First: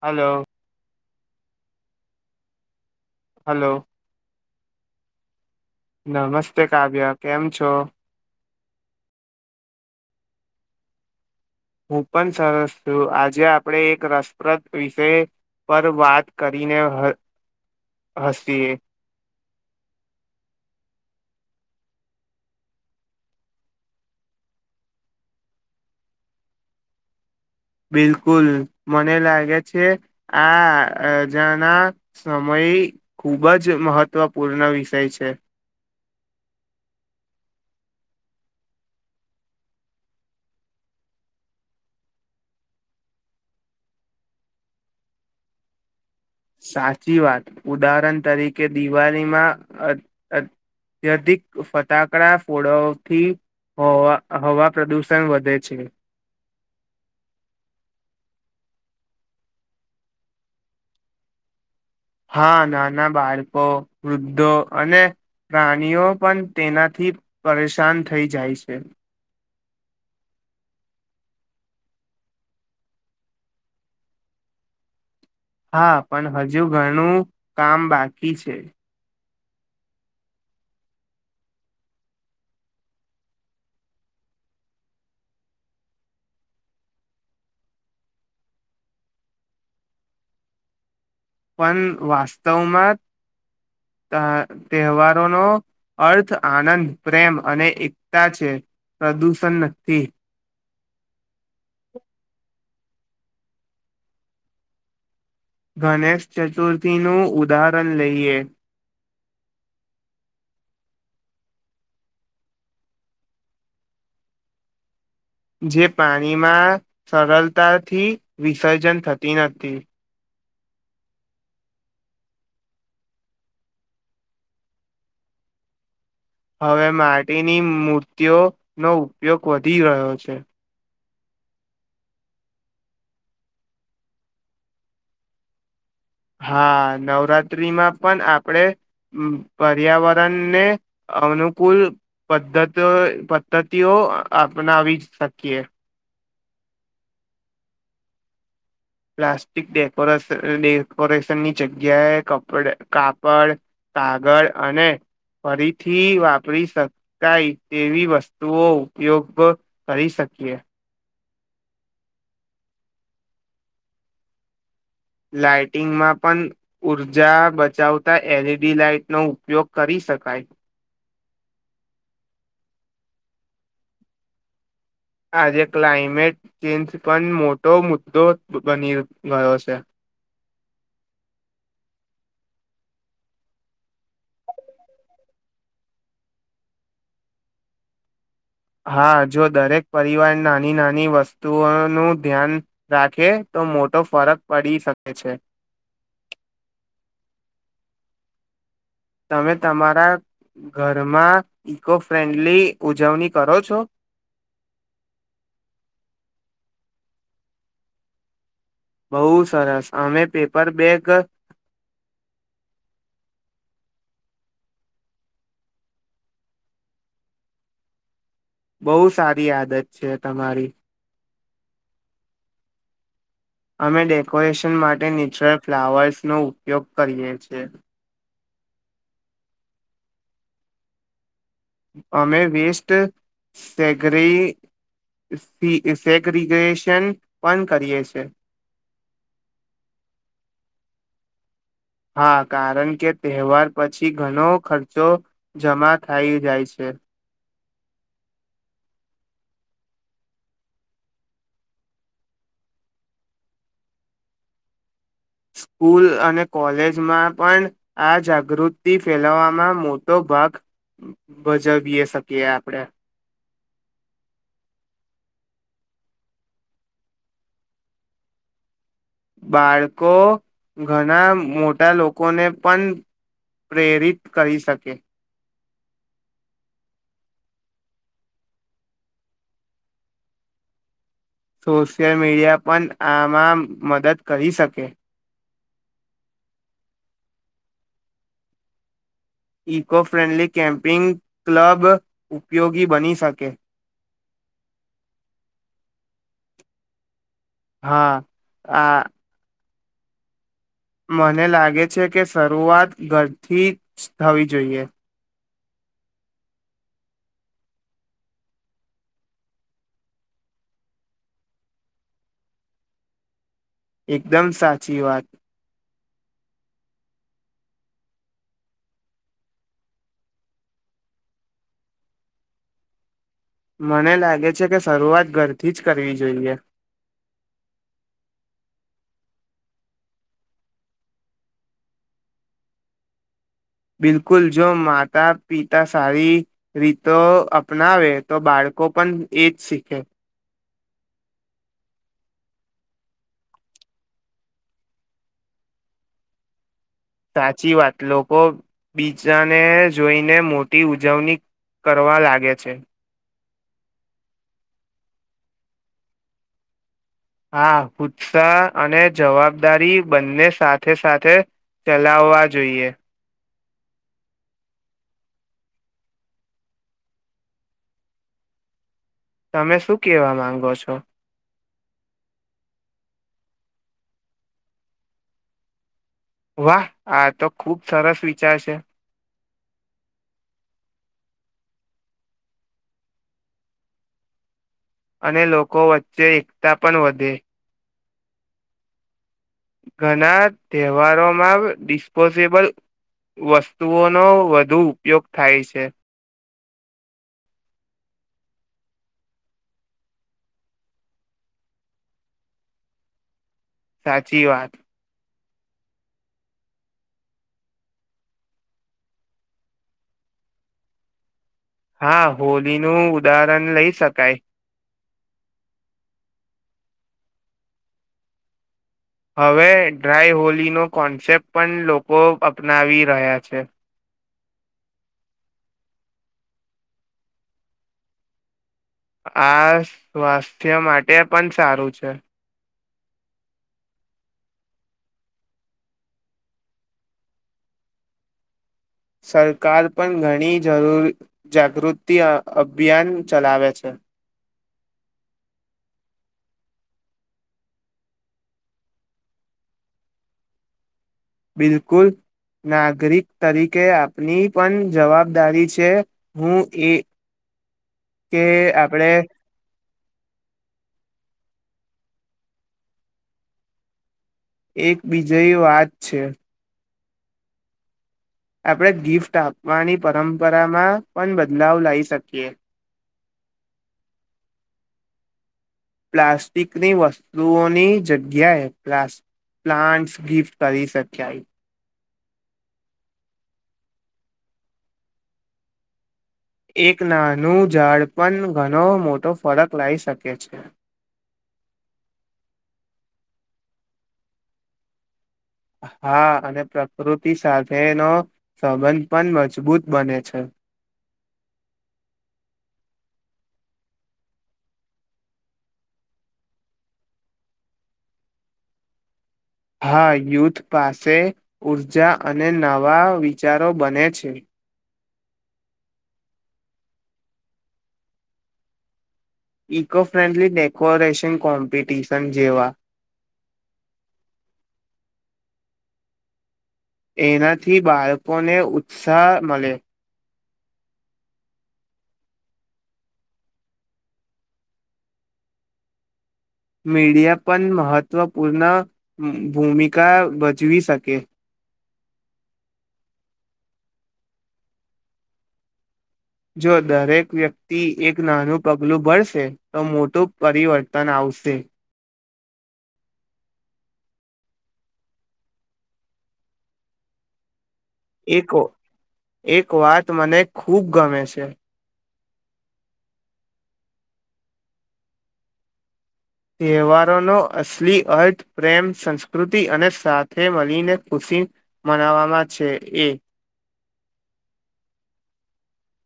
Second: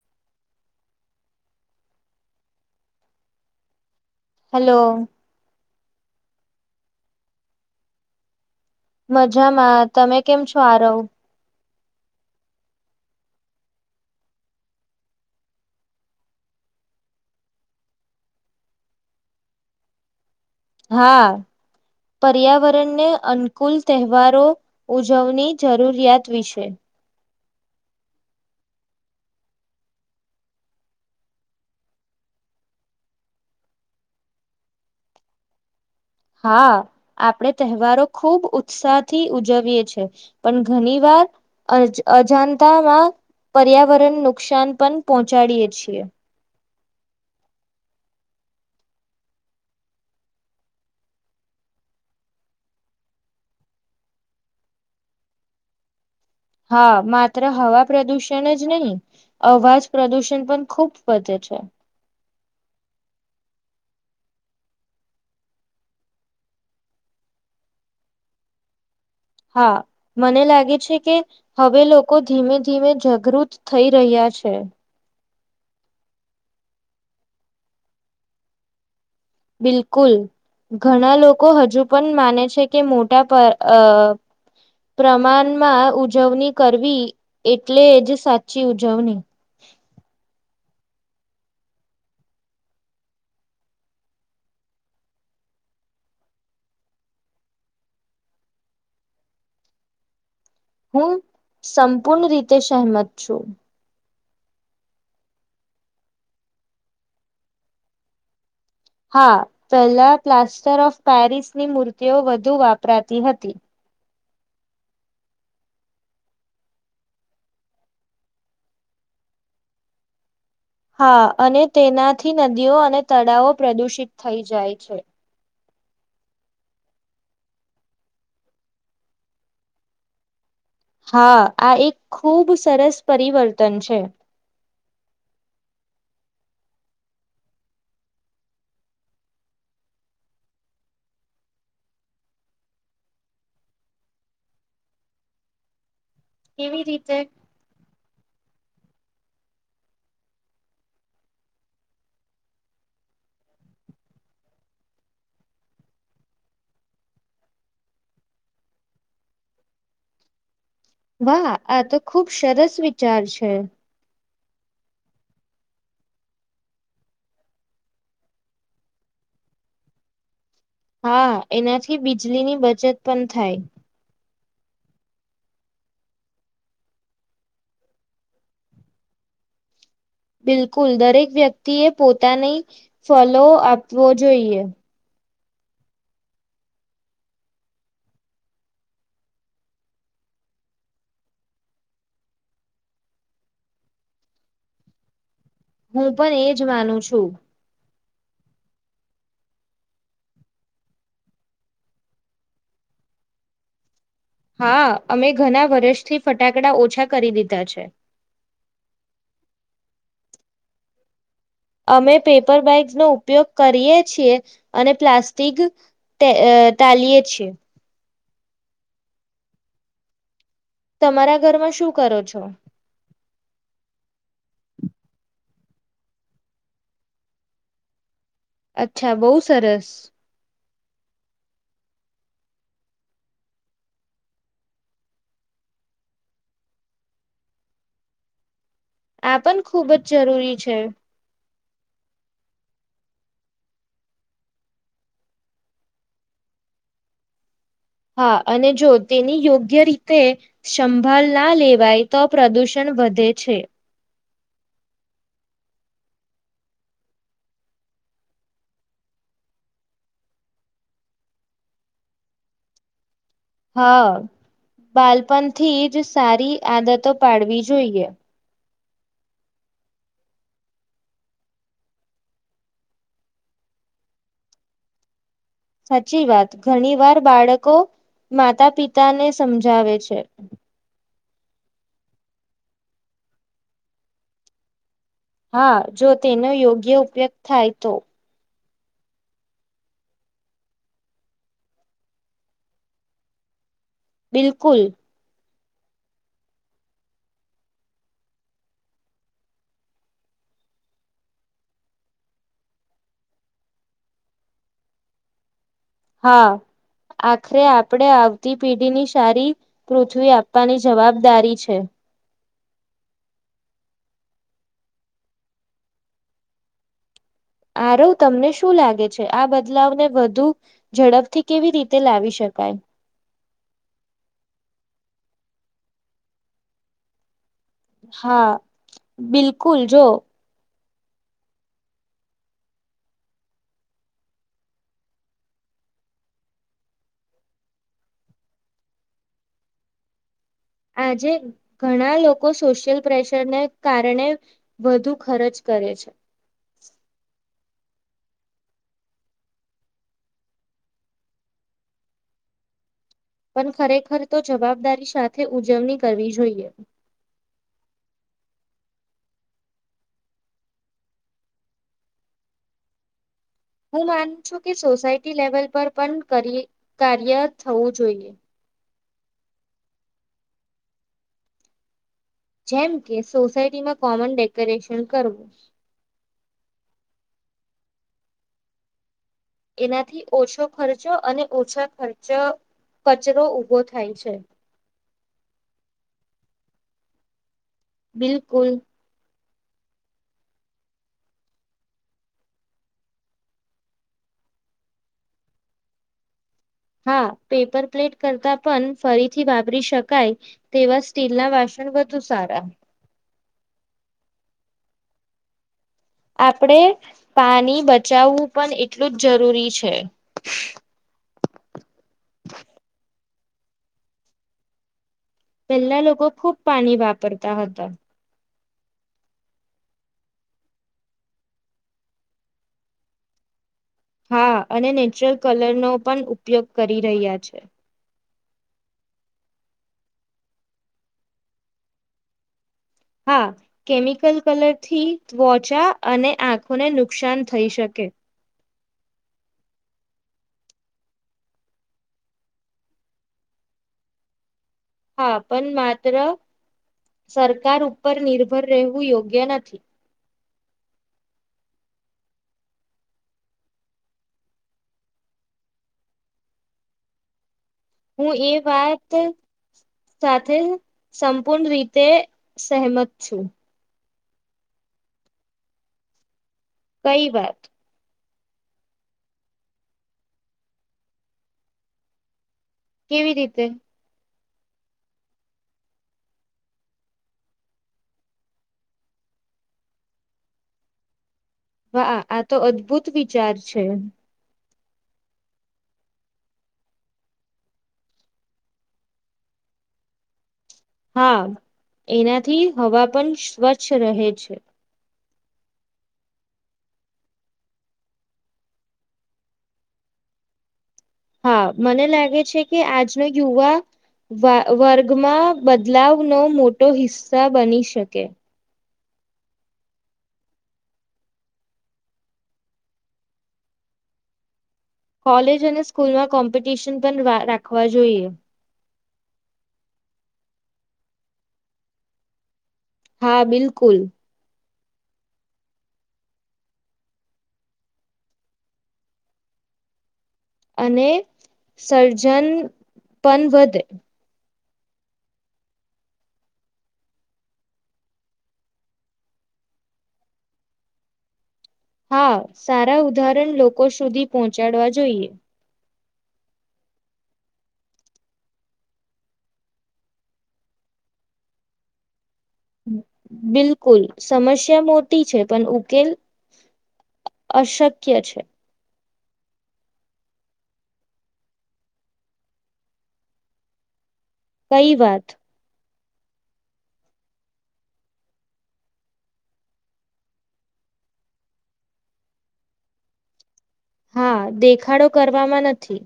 Hello hello hello નમસ્તે કાવ્ય કેમ છો મજામાં તમે કેમ છો આ રહો હું પણ સરસ છું આજે આપણે એક રસપ્રદ વિષય પર વાત કરીને હસીએ હા પર્યાવરણને અનુકુલ તહેવારો ઉજવની જરૂરિયાત વિશે બિલકુલ મને લાગે છે આ રજાના સમય ખૂબ જ મહત્વપૂર્ણ વિષય છે હા આપણે તહેવારો ખુબ ઉત્સાહથી ઉજવીએ છ છેએ પણ ઘણી વાર અજાણતામાં પર્યાવરણ નુકસાન પણ પહોંચાડીયએ છીએ સાચી વાત ઉદાહરણ તરીકે દિવાળીમાં અત્યધિક ફટાકડા ફોળોથી હવા હવા પ્રદુષણ વધે છે હા માત્ર હવા પ્રદુષણ જ નહીં અવાજ પ્રદુષણ પણ ખુબ વધે છે હા નાના બાળકો વૃદ્ધો અને પ્રાણીઓ પણ તેનાથી પરેશાન થઈ જાય છે હા મને લાગે છે કે હવે લોકો ધીમે ધીમે જાગૃત થઈ રહ્યા છે હા પણ હજુ ઘણું કામ બાકી છે બિલકુલ ઘણા લોકો હજુ પણ માને છે કે મોટા પ્રમાણમાં ઉજવણી કરવી એટલે જ સાચી ઉજવણી પણ વાસ્તવમાં તહેવારોનો અર્થ આનંદ પ્રેમ અને એકતા છે પ્રદૂષણ નથી હું સંપૂર્ણ રીતે સહમત છું ગણેશ ચતુર્થીનું ઉદાહરણ લઈએ હા પહેલા પ્લાસ્ટર ઓફ પેરિસની મૂર્તિઓ વધુ વાપરાતી હતી જે પાણીમાં સરળતાથી વિસર્જન થતી નથી હા અને તેનાથી નદીઓ અને તળાવો પ્રદૂષિત થઈ જાય છે હવે માટીની મૂર્તિઓનોો ઉપયોગ વધી રહ્યો છે હા આ એક ખૂબ સરસ પરિવર્તન છે હા નવરાત્ર્રીમાં પણ આપણે પર્યાવરણને અનુકૂળ પદ્ધતિ પદ્ધતિઓ અપનાવી શકીએ કેવી રીતે પ્લાસ્ટિક ડેકોરેસ ડેકોરેશનની જગ્યાએ કપડ કાપડ કાગળ અને ફરીથી વાપરી શકાય તેવી વસ્તુઓ ઉપયોગ કરી શકીએ વાહ આ તો ખુબ સરસ વિચાર છે લાાઈટિંગમાં પણ ઉઊર્જા બચાવતા એલઈડી લાાઈટનોો ઉપયોગ કરી શકાય હા એનાથી બીજળ ની બચત પણ થાય આજે ક્લાઇમેટ ચેન્જ પણ મોટો મુદ્દો બની ગયો છે બિલકુલ દરેક વ્યક્તિએ પોતાની ફોલો આપવો જોઈએ હા જો દરેક પરિવાર નાની નાની વસ્તુઓનું ધ્યાન રાખે તો મોટો ફરક પડી શકે છે હું પણ એજ માનું છું તમે તમારા ઘરમાં ઈકો ફ્રેન્ડલી ઉજવણી કરો છો હા અમે ઘણા વર્ષથી ફટાકડા ઓછા કરી દીધા છે બઉુ સરસ અમે પેપર બેગ અમે પેપર બેગ્સ નો ઉપયોગ કરીએ છીએ અને પ્લાસ્ટિક ટાલીયએ છીએ બહુ સારી આદત છે તમારી તમારા ઘરમાં શું કરો છો અમે ડેકોરેશન માટે નેચરલ ફ્લાવર્સનો ઉપયોગ કરીએ છીએ અચ્છા બહુ સરસ અમે વેસ્ટ સેગ્રીિગેશન પણ કરીએી આ પણ ખૂબ જ જરૂરી છે હા કારણ કે તહેવાર પછી ઘણો ખર્ચો જમા થાય જાય છે હા અને જો તેની યોગ્ય રીતે સંભાળ ના લેવાય તો પ્રદૂષણ વધે છે સ્કૂલ અને કોલેજમાં પણ આ જાગૃતિ ફેલાવવામાં મોટો ભાગ ભજવી શકીએ આપણે હા બાળપણથી જ સારી આદતો પાડવી જોઈએ બાળકો ઘણા મોટા લોકોને પણ પ્રેરિત કરી શકે સાચી વાત ઘણી વાર બાળકો માતા પિતાને સમજાવે છે સોશિયલ મીડિયા પણ આમાં મદદ કરી શકે હા જો તેનો યોગ્ય ઉપયોગ થાય તો ઇકો ફ્રેન્ડલી કેમ્પિંગ ક્લબ ઉપયોગી બની શકે બિલકુલ હા આ મને લાગે છે કે શરૂઆત ઘરથી જ થવી જોઈએ હા આખરે આપણે આવતી પેઢીની સારી પૃથ્વી આપવાની જવાબદારી છે એકદમ સાચી વાત આરો તમને શું લાગે છે આ બદલાવને વધુ ઝડપથી કેવી રીતે લાવી શકાય મને લાગે છે કે શરૂઆત ઘરથી જ કરવી જોઈએ હા બિલકુલ જો બિલકુલ જો માતા પિતા સારી રીતો અપનાવે તો બાળકો પણ એજ શીખે આજે ઘણા લોકો સોશિયલ પ્રેશરને કારણે વધુ ખર્ચ કરે છે સાચી વાત લોકો બીજાને જોઈને મોટી ઉજવણી કરવા લાગે છે પણ ખરેખર તો જવાબદારી સાથે ઉજવણી કરવી જોઈએ હા ઉત્સા અને જવાબદારી બંને સાથે સાથે ચલાવવા જોઈએ હું માનું છું કે સોસાયટી લેવલ પર પણ કાર્ય થવું જોઈએ તમે શું કેવા માંગો છો જેમ કે સોસાયટીમાં કોમન ડેકોરેશન કરવું વાહ આ તો ખુબ સરસ વિચાર છે એનાથી ઓછો ખર્ચો અને ઓછા ખર્ચ કચરો ઉઊભો થાય છે અને લોકો વચ્ચે એકતા પણ વધે બિલકુલ ઘણા તહેવારોમાં ડિસ્પોઝેબલ વસ્તુઓનો વધુ ઉપયોગ થાય છે હા પેપર પ્લેટ કરતાં પણ ફરીથી વાપરી શકાય તેવા સ્ટીલ ના વાસણ વધુ સારા સાચી વાત આપણેે પાણી બચાવવું પણ એટલું જ જરૂરી છે હા હોલીનુંું ઉદાહરણ લઈ શકાય પહેલા લોકો ખુબ પાણી વાપરતા હતા હવે ડ્રાય હોલીનો કોન્સેપ્ટ પણ લોકો અપનાવી રહ્યા છે હા અને નેચરલ કલર નો પણ ઉપયોગ કરી રહ્યા છે આ સ્વાસ્થ્ય માટે પણ સારું છે હા કેમિકલ કલર થી ત્વચા અને આંખોને નુકસાન થઈ શકે સરકાર પણ ઘણી જરૂર જાગૃતિ અભિયાન ચલાવે છે હા પણ માત્ર સરકાર ઉપર નિર્ભર રહેવું યોગ્ય નથી બિલકુલ નાગરિક તરીકે આપની પણ જવાબદારી છે હું એ હું કે એ આપણે વાત સાથે સંપૂર્ણ રીતે સેહમત છું. એક બીજય વાત છે. કઈ વાત આપણે ગિફ્ટ આપવાની પરંપરામાં પણ બદલાવ લાવ શકીએ. કેવી રીતે પ્લાસ્ટિકની વસ્તુઓની જગ્યાએ પ્લાસ પ્લાન્ટ્સ ગિફ્ટ કરી શકાય વાહ આ તો અદ્ભુત વિચાર છે. એક નાનું ઝાડ પણ ઘણો મોટો ફરક લાવી શકે છે. હા એનાથી હવા પણ સ્વચ્છ રહે છે. હા અને પ્રકૃતિ સાથેનો સંબંધ પણ મજબૂત બને છે. હા મને લાગે છે કે આજનો યુવા વા વર્ગમાં બદલાવનો મોટો હિસ્સા બની શકે. હા યુથ પાસે ઊર્જા અને નવા વિચારો બને છે. કોલેજ અને સ્કૂલમાં કોમ્પિટિશન પણ વા રાખવા જોઈએ. ઇકો ફ્રેન્ડલી ડેકોરેશન કોમ્પિટિશન જેવા હા બિલકુલ એનાથી બાળકોને ઉત્સાહ મલે અને સર્જન પન વધે મીડિયા પન મહત્વપૂર્ણ ભૂમિકા ભજવી શકે. હા સારા ઉદાહરણ લોકો સુધી પહોંચાડવા જોઈએ. જો દરેક વ્યક્તિ એક નાનું પગલું ભરશે તો મોટું પરિવર્તન આવશે. બિલકુલ સમસ્યા મોટી છે પણ ઉકેલ અશ ક્ય છે. એક એક વાત મને ખૂબ ગમે છે. કઈ વાત તહેવારોનો અસલી અર્થ પ્રેમ સંસ્કૃતિ અને સાથે મળીને ખુશી મનાવામાં છે એ હા દેખાડો કરવામાં નથી.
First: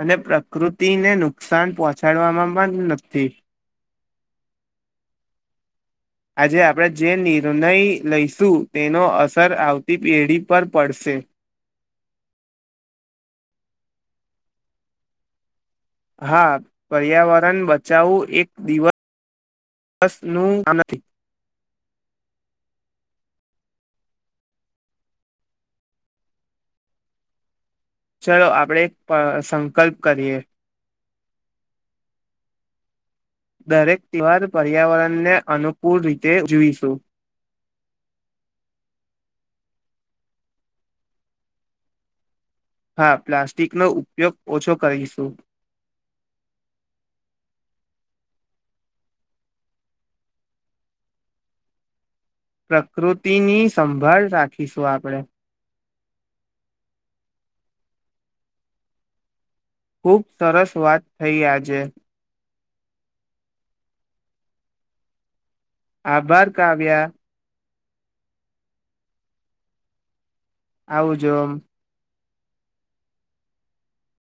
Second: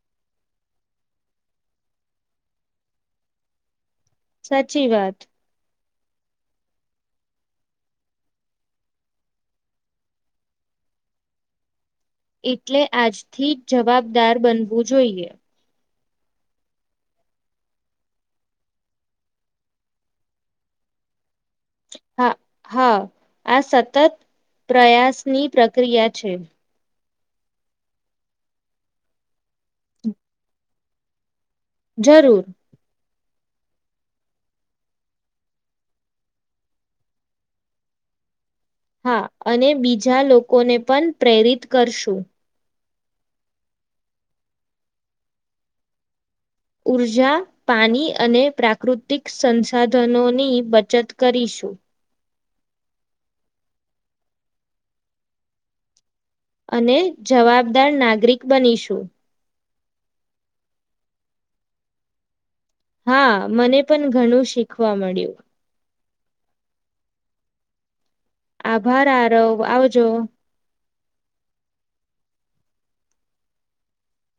અને પ્રકૃતિને નુકસાન પહોંચાડવામાં પણ નથી. સાચી વાત આજે આપણે જે નિર્ણય લઈશું તેનો અસર આવતી પેઢી પર પડશે. એટલે આજથી જવાબદાર બનવું જોઈએ. હા પર્યાવરણ બચાવવું એક દિવ વસનું નથી. હા હા આ સતત પ્રયાસની પ્રક્રિયા છે. ચલો આપડે પ સંક કલ્પ કરીએ. જરૂર દરેક તહેવાર પર્યાવરણને અનુકૂળ રીતે જીવીશું. હા અને બીજા લોકોને પન પ્રેરિત કરશું. હા પ્લાસ્ટિકનો ઉપયોગ ઓછો કરીશું. ઊર્જા પાણી અને પ્રાકૃતિક સંસાધનોની બચત કરીશું. પ્રકૃતિની સંભાળ રાખીશું આપણે અને જવાબદાર નાગરિક બનીશું. ખુબ સરસ વાત થઈ આજે હા મને પણ ઘણું શીખવા મળ્યું. આભાર કાવ્યા આભાર આરવ આવજો. આવ જોમ